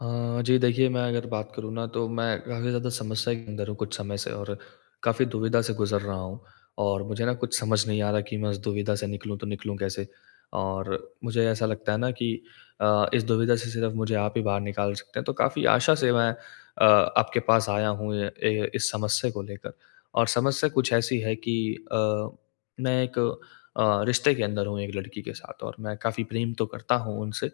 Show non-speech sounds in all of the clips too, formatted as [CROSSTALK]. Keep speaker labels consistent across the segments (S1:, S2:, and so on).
S1: अ, जी देखिए मैं अगर बात करूँ ना तो मैं काफ़ी ज़्यादा समस्या के अंदर हूँ कुछ समय से और काफ़ी दुविधा से गुज़र रहा हूँ। और मुझे ना कुछ समझ नहीं आ रहा कि मैं इस दुविधा से निकलूँ तो निकलूँ कैसे। और मुझे ऐसा लगता है ना कि अ, इस दुविधा से सिर्फ मुझे आप ही बाहर निकाल सकते हैं। तो काफ़ी आशा से मैं अ, आपके पास आया हूँ अ, ए, इस समस्या को लेकर। और समस्या कुछ ऐसी है कि अ, मैं एक अ, रिश्ते के अंदर हूँ एक लड़की के साथ और मैं काफ़ी प्रेम तो करता हूँ उनसे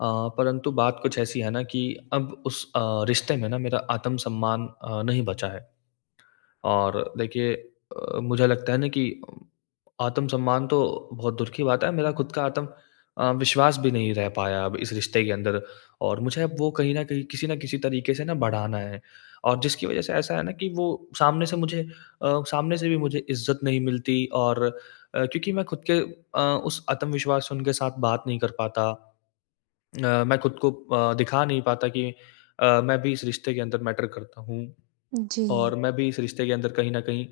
S1: अ, परंतु बात कुछ ऐसी है ना कि अब उस अ, रिश्ते में ना मेरा आत्मसम्मान अ, नहीं बचा है। और देखिए अ, मुझे लगता है ना कि आत्मसम्मान तो बहुत दूर की बात है मेरा खुद का आतम अ, विश्वास भी नहीं रह पाया अब इस रिश्ते के अंदर और मुझे अब वो कहीं न कहीं, किसी ना किसी तरीके से ना बढ़ाना है। और जिसकी वजह से ऐसा है ना कि वो सामने से मुझे अ, सामने से भी मुझे इज़्ज़त नहीं मिलती और अ, क्योंकि मैं खुद के अ, उस आत्मविश्वास से उनके साथ बात नहीं कर पाता। अ, मैं खुद को अ, दिखा नहीं पाता कि अ, मैं भी इस रिश्ते के अंदर मैटर करता हूँ। और
S2: जी।
S1: मैं भी इस रिश्ते के अंदर कहीं न कहीं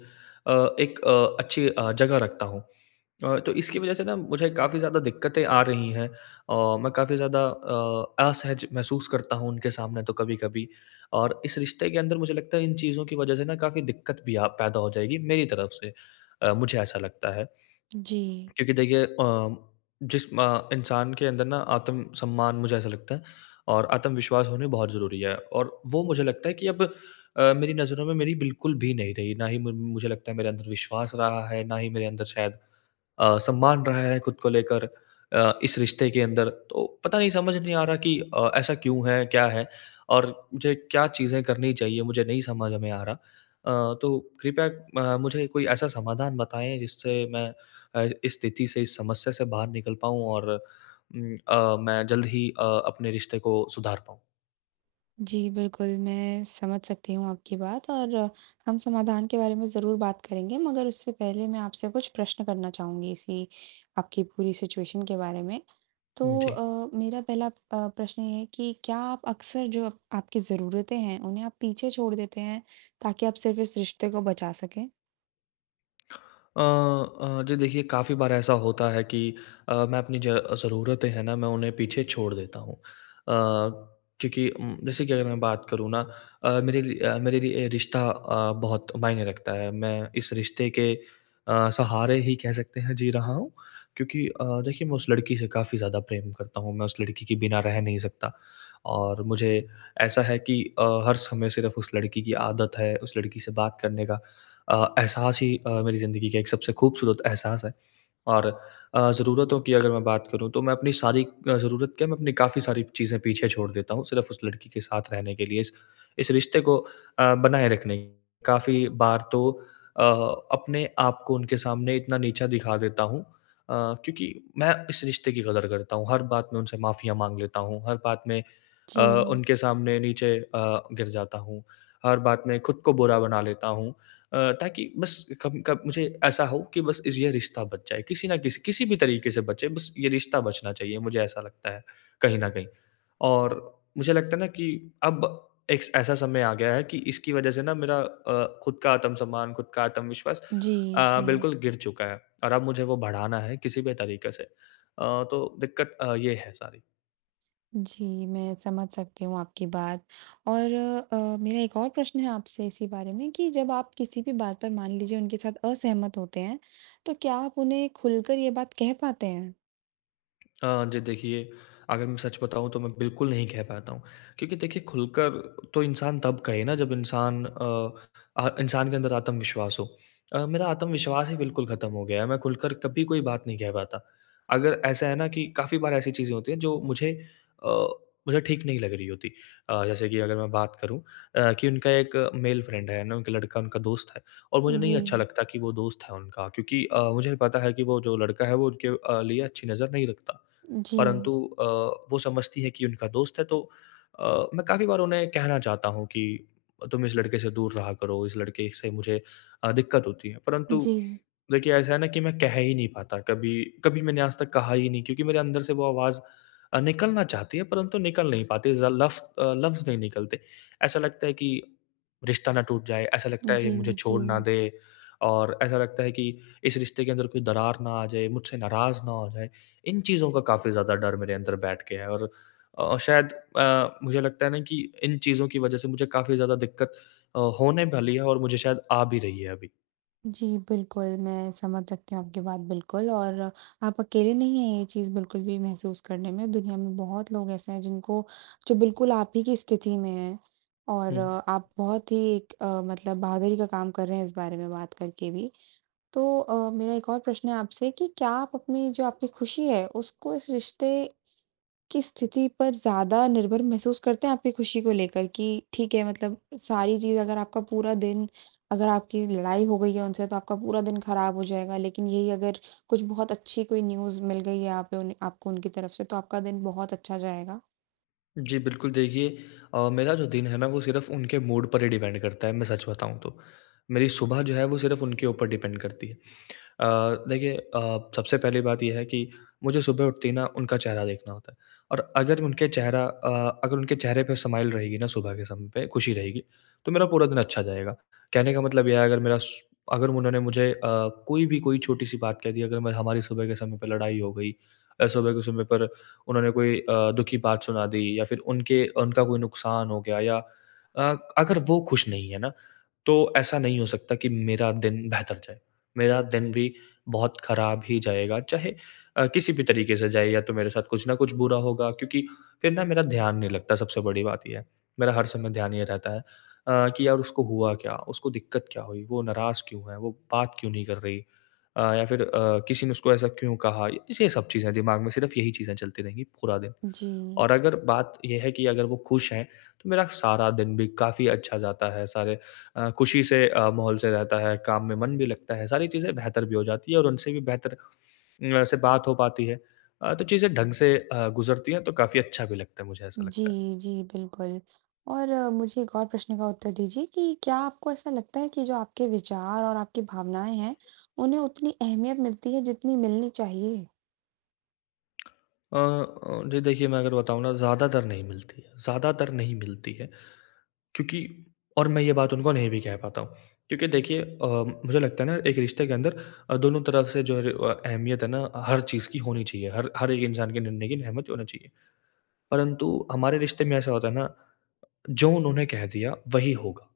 S1: अ, एक अ, अच्छी अ, जगह रखता हूँ। अ, तो इसकी वजह से ना मुझे काफ़ी ज़्यादा दिक्कतें आ रही हैं। अ, मैं काफ़ी ज़्यादा अ, असहज महसूस करता हूँ उनके सामने तो कभी-कभी। और इस रिश्ते के अंदर मुझे लगता है इन चीज़ों की वजह से ना काफ़ी दिक्कत भी अ, पैदा हो जाएगी मेरी तरफ से। अ, मुझे ऐसा लगता है।
S2: जी।
S1: क्योंकि देखिए अ, जिस म इंसान के अंदर ना आत्मसम्मान मुझे ऐसा लगता है और आत्मविश्वास होनी बहुत ज़रूरी है और वो मुझे लगता है कि अब अ, मेरी नज़रों में मेरी बिल्कुल भी नहीं रही। ना ही म मुझे लगता है मेरे अंदर विश्वास रहा है, ना ही मेरे अंदर शायद अ, सम्मान रहा है खुद को लेकर अ, इस रिश्ते के अंदर। तो पता नहीं, समझ नहीं आ रहा कि अ, ऐसा क्यों है? क्या है? और मुझे क्या चीज़ें करनी चाहिए, मुझे नहीं समझ में आ रहा। अ, तो कृपया अ, मुझे कोई ऐसा समाधान बताएँ जिससे मैं अ, इस स्थिति से इस समस्या से बाहर निकल पाऊँ और उम, अ, मैं जल्द ही अ, अपने रिश्ते को सुधार पाऊँ।
S2: जी बिल्कुल, मैं समझ सकती हूँ आपकी बात और हम समाधान के बारे में ज़रूर बात करेंगे मगर उससे पहले मैं आपसे कुछ प्रश्न करना चाहूँगी इसी आपकी पूरी सिचुएशन के बारे में। तो
S1: जी।
S2: अ, मेरा पहला अ, प्रश्न ये है कि क्या अप अक्सर जो अब आपकी ज़रूरतें हैं उन्हें आप पीछे छोड़ देते हैं ताकि आप सिर्फ़ इस रिश्ते को बचा सकें?
S1: अ अ, जी देखिए काफ़ी बार ऐसा होता है कि अ, मैं अपनी ज ज़रूरतें हैं ना, मैं उन्हें पीछे छोड़ देता हूँ। अ, क्योंकि उम, जैसे कि अगर मैं बात करूँ ना अ, मेरे रि अ, मेरे लिए रिश्ता अ, बहुत मायने रखता है। मैं इस रिश्ते के अ, सहारे ही कह सकते हैं जी रहा हूँ, क्योंकि अ, देखिए मैं उस लड़की से काफ़ी ज़्यादा प्रेम करता हूँ। मैं उस लड़की के बिना रह नहीं सकता। और मुझे ऐसा है कि अ, हर समय सिर्फ़ उस लड़की की आदत है। उस लड़की से बात करने का अ, एहसास ही अ, मेरी ज़िंदगी का एक सबसे खूबसूरत एहसास है। और अ, ज़रूरतों की अगर मैं बात करूँ, तो मैं अपनी सारी अ, ज़रूरत क्या मैं अपनी काफ़ी सारी चीज़ें पीछे छोड़ देता हूँ सिर्फ़ उस लड़की के साथ रहने के लिए, इस इस रिश्ते को अ, बनाए रखने काफ़ी बार तो अ, अपने आप को उनके सामने इतना नीचा दिखा देता हूँ, अ, क्योंकि मैं इस रिश्ते की कदर करता हूँ। हर बात में उनसे माफ़ियाँ माँग लेता हूँ, हर बात में, अ,
S2: जी।
S1: उनके सामने नीचे अ, गिर जाता हूँ, हर बात में ख़ुद को बुरा बना लेता हूँ। अ, ताकि बस कभी कभ मुझे ऐसा हो कि बस इज़ ये रिश्ता बच जाए, किसी न किसी किसी भी तरीके से बचे बस ये रिश्ता बचना चाहिए, मुझे ऐसा लगता है कहीं न कहीं। और मुझे लगता है ना कि अब एक ऐसा समय आ गया है कि इसकी वज़ह से ना मेरा अ, ख़ुद का आत्मसम्मान, ख़ुद का आत्मविश्वास
S2: जी,
S1: अ,
S2: जी।
S1: बिल्कुल गिर चुका है। और अब मुझे वो बढ़ाना है किसी भी तरीके से। अ, तो दिक्कत अ, ये है सारी।
S2: जी मैं समझ सकती हूँ आपकी बात और अ, मेरा एक और प्रश्न है आपसे इसी बारे में कि जब आप किसी भी बात पर मान लीजिए उनके साथ असहमत होते हैं, तो क्या आप उन्हें खुलकर ये बात कह पाते हैं?
S1: अ, जी देखिए, अगर मैं सच बताऊँ तो मैं बिल्कुल नहीं कह पाता हूँ। क्योंकि देखिए खुलकर तो इंसान तब कहे ना जब इंसान अ, अह इंसान के अंदर आत्मविश्वास हो। अ, मेरा आत्मविश्वास ही बिल्कुल ख़त्म हो गया है। मैं खुलकर कभी कोई बात नहीं कह पाता। अगर ऐसा है ना कि काफ़ी बार ऐसी चीज़ें होती हैं जो मुझे अ, मुझे ठीक नहीं लग रही होती। अ, जैसे कि अगर मैं बात करूँ अ, कि उनका एक मेल फ्रेंड है, है ना? क लड़का उनका दोस्त है और मुझे नहीं अच्छा
S2: जी।
S1: लगता कि वो दोस्त है उनका क्योंकि अ, मुझे पता है कि वो जो लड़का है वो उनके अ, लिए अच्छी नज़र नहीं रखता।
S2: जी।
S1: परन्तु अ, वो समझती है कि उनका दोस्त है तो अ, मैं काफ़ी बार उन्हें कहना चाहता हूँ कि, "तुम इस लड़के से दूर रहा करो, इस लड़के से मुझे अ, दिक्कत होती है।" परन्तु
S2: जी।
S1: देखिए ऐसा है ना कि मैं कह ही नहीं पाता कभी। कभी कभी मैंने आज तक कहा ही नहीं क्योंकि मेरे अंदर से वो आवाज़ अ, निकलना चाहती है परंतु निकल नहीं पाती, ज़ लफ अ, लफ़्ज़ नहीं निकलते। ऐसा लगता है कि रिश्ता ना टूट जाए, ऐसा लगता है ये मुझे
S2: जी,
S1: छोड़ ना
S2: जी।
S1: दे और ऐसा लगता है कि इस रिश्ते के अंदर कोई दरार ना आ जाए, मुझसे नाराज़ ना हो जाएँ। इन चीज़ों का काफ़ी ज़्यादा डर मेरे अंदर बैठ गया है और अ, शायद अ, मुझे लगता है ना कि इन चीज़ों की वज़ह से मुझे काफ़ी ज़्यादा दिक्कत अ, होने वाली है और मुझे शायद आ भी रही है अभी।
S2: जी बिल्कुल, मैं समझ सकती हूँ आपकी बात बिल्कुल, और आप अकेले नहीं है ये चीज़ बिल्कुल भी महसूस करने में दुनिया में बहुत लोग ऐसे हैं जिनको जो बिल्कुल आप ही की स्थिति में है, और
S1: हुँ।
S2: आप बहुत ही अ, मतलब बहादुरी का काम कर रहे हैं इस बारे में बात करके भी। तो अ, मेरा एक और प्रश्न है आपसे कि क्या आप अपनी जो आपकी खुशी है, उसको इस रिश्ते की स्थिति पर ज़्यादा निर्भर महसूस करते हैं आपकी खुशी को लेकर कि ठीक है मतलब सारी चीज़ अगर आपका पूरा दिन अगर आपकी लड़ाई हो गई है उनसे तो आपका पूरा दिन ख़राब हो जाएगा लेकिन यही अगर कुछ बहुत अच्छी कोई न्यूज़ मिल गई है यहाँ पे उन्हे आपको उनकी तरफ़ से तो आपका दिन बहुत अच्छा जाएगा?
S1: जी बिल्कुल, देखिए अ, मेरा जो दिन है ना वो सिर्फ़ उनके मूड पर ही डिपेंड करता है, मैं सच बताऊँ तो। मेरी सुबह जो है वो सिर्फ उनके ऊपर डिपेंड करती है। अ, देखिए अ, सबसे पहली बात ये है कि मुझे सुबह उठते ही ना उनका चेहरा देखना होता है, और अगर उनके चेहरा अ, अगर उनके चेहरे पे स्माइल रहेगी ना सुबह के समय पे खुशी रहेगी, तो मेरा पूरा दिन अच्छा जाएगा। कहने का मतलब यह है अगर मेरा श अगर उन्होंने मुझे अ, कोई भी कोई छोटी-सी बात कह दी अगर हमारी सुबह के समय पे लड़ाई हो गई, और सुबह के समय पर उन्होंने कोई अ, दुःख की बात सुना दी या फिर उनके उनका कोई नुकसान हो गया या अ, अगर वो खुश नहीं है ना, तो ऐसा नहीं हो सकता कि मेरा दिन बेहतर जाए। मेरा दिन भी बहुत ख़राब ही जाएगा, चाहे अ, किसी भी तरीक़े से जाए या तो मेरे साथ कुछ न कुछ बुरा होगा क्योंकि फिर ना मेरा ध्यान नहीं लगता सबसे बड़ी बात ये है, मेरा हर समय ध्यान ये रहता है अ, कि यार उसको हुआ क्या? उसको दिक्कत क्या हुई? वो नाराज क्यों है? वो बात क्यों नहीं कर रही? अ, या फिर अ, किसी ने उसको ऐसा क्यों कहा? ये सब चीज़ें दिमाग में सिर्फ़ यही चीज़ें चलती रहेंगी पूरा दिन।
S2: जी।
S1: और अगर बात ये है कि अगर वो खुश हैं, तो मेरा सारा दिन भी काफ़ी अच्छा जाता है, सारे अ, खुशी से अ, माहौल से रहता है, काम में मन भी लगता है। सारी चीज़ें बेहतर भी हो जाती है और उनसे भी बेहतर वैसे बात हो पाती है। अ, तो चीज़ें ढंग से अ, गुज़रती है तो काफ़ी अच्छा भी लगता है मुझे ऐसा लगता है।
S2: जी, जी। बिल्कुल, और मुझे एक और प्रश्न का उत्तर दीजिए कि क्या आपको ऐसा लगता है कि जो आपके विचार और आपकी भावनाएँ हैं, उन्हें उतनी अहमियत मिलती है जितनी मिलनी चाहिए?
S1: [CLICKS TONGUE] अ अ, जी देखिए मैं अगर बताऊँ ना ज़्यादातर नहीं मिलती ज़्यादातर नहीं मिलती है। क्योंकि और मैं ये बात उनको नहीं भी कह पाता हूँ। क्योंकि देखिए अ, मुझे लगता है ना एक रिश्ते के अंदर अ, दोनों तरफ़ से जो अ, अहमियत है ना हर चीज़ की होनी चाहिए। हर हर एक इंसान के निर्णय की अहमियत होनी चाहिए। परंतु हमारे रिश्ते में ऐसा होता है ना, जो उन्होंने कह दिया वही होगा।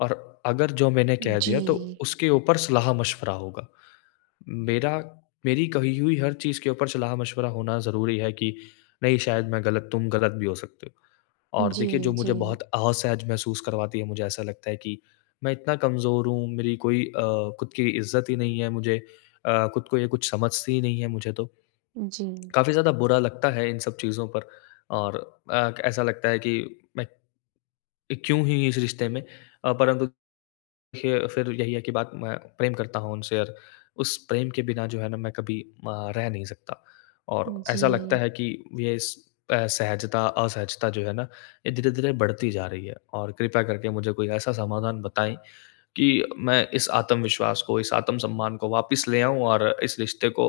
S1: और अगर जो मैंने कह दिया तो
S2: जी।
S1: उसके ऊपर सलाह-मशवरा होगा। मेरा मेरी कही हुई हर चीज़ के ऊपर सलाह-मशवरा होना ज़रूरी है कि नहीं शायद मैं गलत तुम गलत भी हो सकते हो। और देखिए
S2: जी,
S1: जो मुझे बहुत
S2: जी।
S1: असहज महसूस करवाती है, मुझे ऐसा लगता है कि मैं इतना कमजोर हूँ, मेरी कोई अ, ख़ुद की इज्जत ही नहीं है, मुझे अ, ख़ुद को ये कुछ समझती ही नहीं है मुझे तो।
S2: जी।
S1: काफ़ी ज़्यादा बुरा लगता है इन सब चीज़ों पर और अ, ऐसा लगता है कि मैं क्यों ही इस रिश्ते में? परंतु देखिए फिर यही है कि बात मैं प्रेम करता हूँ उनसे और उस प्रेम के बिना जो है ना मैं कभी अ, रह नहीं सकता। और ऐसा लगता
S2: जी।
S1: है कि ये इस एसहजता असहजता जो है ना ये धीरे-धीरे बढ़ती जा रही है। और कृपया करके मुझे कोई ऐसा समाधान बताएँ कि मैं इस आत्मविश्वास को, इस आत्मसम्मान को वापस ले आऊँ और इस रिश्ते को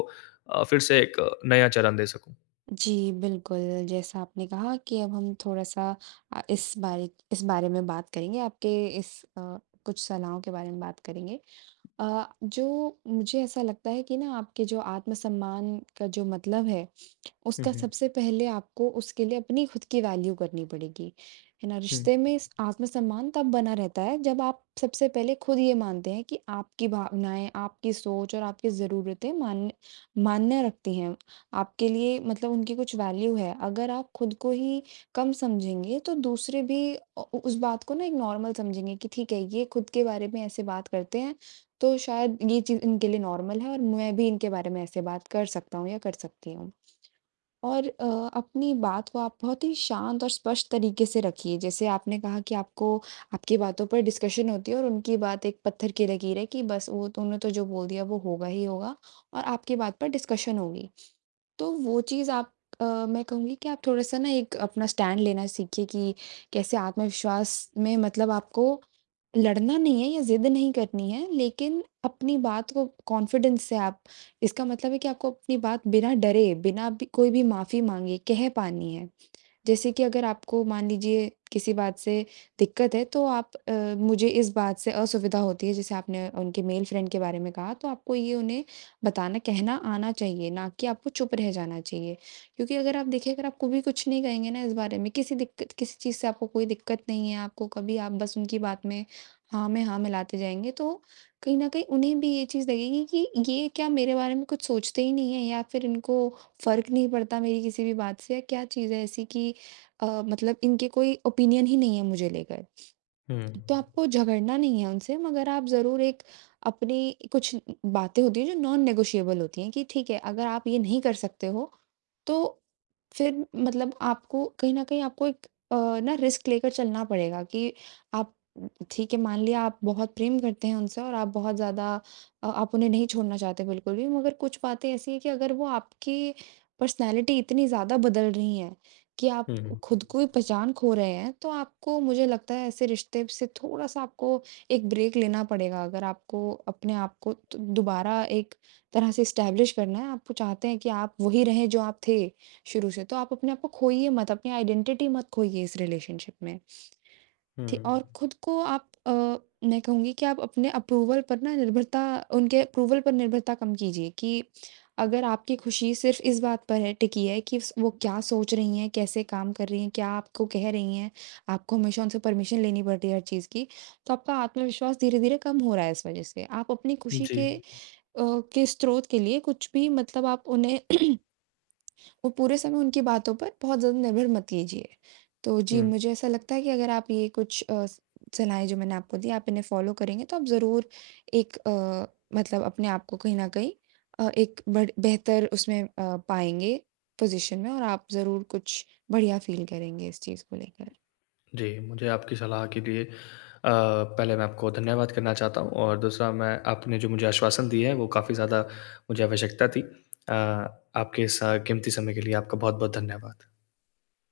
S1: अ, फिर से एक नया चरण दे सकूँ।
S2: जी बिल्कुल, जैसा आपने कहा कि अब हम थोड़ा-सा अ, इस बारिक इस बारे में बात करेंगे आपके इस अ, कुछ सलाहों के बारे में बात करेंगे। अ, जो मुझे ऐसा लगता है कि ना आपके जो आत्म-सम्मान का जो मतलब है,
S1: हुँ,
S2: उसका
S1: हुँ।
S2: सबसे पहले आपको उसके लिए अपनी खुद की वैल्यू करनी पड़ेगी, है ना?
S1: हुँ।
S2: रिश्ते में आत्म-सम्मान तब बना रहता है जब आप सबसे पहले खुद ये मानते हैं कि आपकी भावनाएँ, आपकी सोच और आपकी ज़रूरतें मान्य मान्य रखती हैं, आपके लिए मतलब उनकी कुछ वैल्यू है। अगर आप खुद को ही कम समझेंगे तो दूसरे भी अ, उस बात को ना एक नॉर्मल समझेंगे कि ठीक है, ये खुद के बारे में ऐसे बात करते हैं, तो शायद ये चीज़ इनके लिए नॉर्मल है और मैं भी इनके बारे में ऐसे बात कर सकता हूँ या कर सकती हूँ। और अ, अपनी बात को आप बहुत ही शांत और स्पष्ट तरीके से रखिए, जैसे आपने कहा कि आपको आपकी बातों पर डिस्कशन होती है और उनकी बात एक पत्थर की लकीर है कि बस वो तुमने तो जो बोल दिया वो होगा ही होगा, और आपकी बात पर डिस्कशन होगी। तो वो चीज़ आप अ, मैं कहूँगी कि आप थोड़ा-सा ना एक अपना स्टैंड लेना सीखिए कि, कैसे आत्मविश्वास में मतलब आपको लड़ना नहीं है या ज़िद नहीं करनी है, लेकिन अपनी बात को कॉन्फिडेंस से आप इसका मतलब है कि आपको अपनी बात बिना डरे, बिना ब कोई भी माफी माँगे कह पानी है। जैसे कि अगर आपको मान लीजिए किसी बात से दिक्कत है, तो आप अ, मुझे इस बात से असुविधा होती है जैसे आपने उनके मेल फ्रेंड के बारे में कहा तो आपको ये उन्हें बताना कहना आना चाहिए, ना कि आपको चुप रह जाना चाहिए, क्योंकि अगर आप देखें अगर आप को भी कुछ नहीं कहेंगे ना इस बारे में किसी दिक्कत किसी चीज़ से आपको कोई दिक्कत नहीं है आपको कभी आप बस उनकी बात में हाँ में हाँ मिलाते जाएँगे तो, कहीं न कहीं उन्हें भी ये चीज़ लगेगी कि ये क्या मेरे बारे में कुछ सोचते ही नहीं हैं या फिर इनको फ़र्क नहीं पड़ता मेरी किसी भी बात से क्या चीज़ है ऐसी कि अ, मतलब इनके कोई ओपिनियन ही नहीं है मुझे लेकर।
S1: हुँ।
S2: तो आपको झगड़ना नहीं है उनसे मगर आप ज़रूर एक अपनी कुछ ब बातें होती हैं जो नॉन नेगोशिएबल होती हैं कि ठीक है, अगर आप ये नहीं कर सकते हो, तो फिर मतलब आपको कहीं न कहीं आपको एक अ, ना रिस्क लेकर चलना पड़ेगा कि आप ठीक है मान लिया आप बहुत प्रेम करते हैं उनसे और आप बहुत ज़्यादा अ, आप उन्हें नहीं छोड़ना चाहते हैं बिल्कुल भी मगर कुछ बातें ऐसी हैं कि अगर वो आपकी पर्सनैलिटी इतनी ज़्यादा बदल रही है, कि आप
S1: हुँ, हुँ।
S2: खुद को ही पहचान खो रहे हैं, तो आपको मुझे लगता है ऐसे रिश्ते से थोड़ा-सा आपको एक ब्रेक लेना पड़ेगा अगर आपको अपने आपको दु दोबारा एक तरह से एस्टेब्लिश करना है, आप वो चाहते हैं कि आप वोही रहें जो आप थे, शुरू से तो आप अपने आपको खोइए मत, अपनी आइडेंटिटी मत खोइए इस रिलेशनशिप में। ठी और
S1: हुँ।
S2: खुद को आप अ, मैं कहूँगी कि आप अपने अप्रूवल पर निर्भरता उनके अप्रूवल पर निर्भरता कम कीजिए कि अगर आपकी खुशी सिर्फ इस बात पर है टिकी है कि वो क्या सोच रही हैं, कैसे काम कर रही हैं, क्या आपको कह रही हैं, आपको हमेशा उनसे परमिशन लेनी पड़ती है हर चीज़ की, तो आपका आत्मविश्वास धीरे-धीरे कम हो रहा है इस वजह से, आप अपनी खुशी
S1: जी।
S2: के अ, के स्रोत के लिए कुछ भी मतलब आप उन्हें [CLEARS THROAT] वो पूरे समय उनकी बातों पर बहुत ज़्यादा निर्भर मत कीजिए। तो जी,
S1: हुँ।
S2: मुझे ऐसा लगता है कि अगर आप ये कुछ अ, सलाहें जो मैंने आपको दीं आप इन्हें फॉलो करेंगे तो आप ज़रूर एक अ, मतलब अपने आपको कहीं न कहीं अ, एक बढ़ बेहतर उसमें अ, पाएँगे पोजीशन में और आप ज़रूर कुछ बढ़िया फील करेंगे इस चीज़ को लेकर।
S1: जी, मुझे आपकी सलाह के लिए अ, पहले मैं आपको धन्यवाद करना चाहता हूँ और दूसरा मैं आपने जो मुझे आश्वासन दिए हैं वो काफ़ी ज़्यादा मुझे आवश्यकता थी। अ, आपके स कीमती समय के लिए आपका बहुत-बहुत धन्यवाद।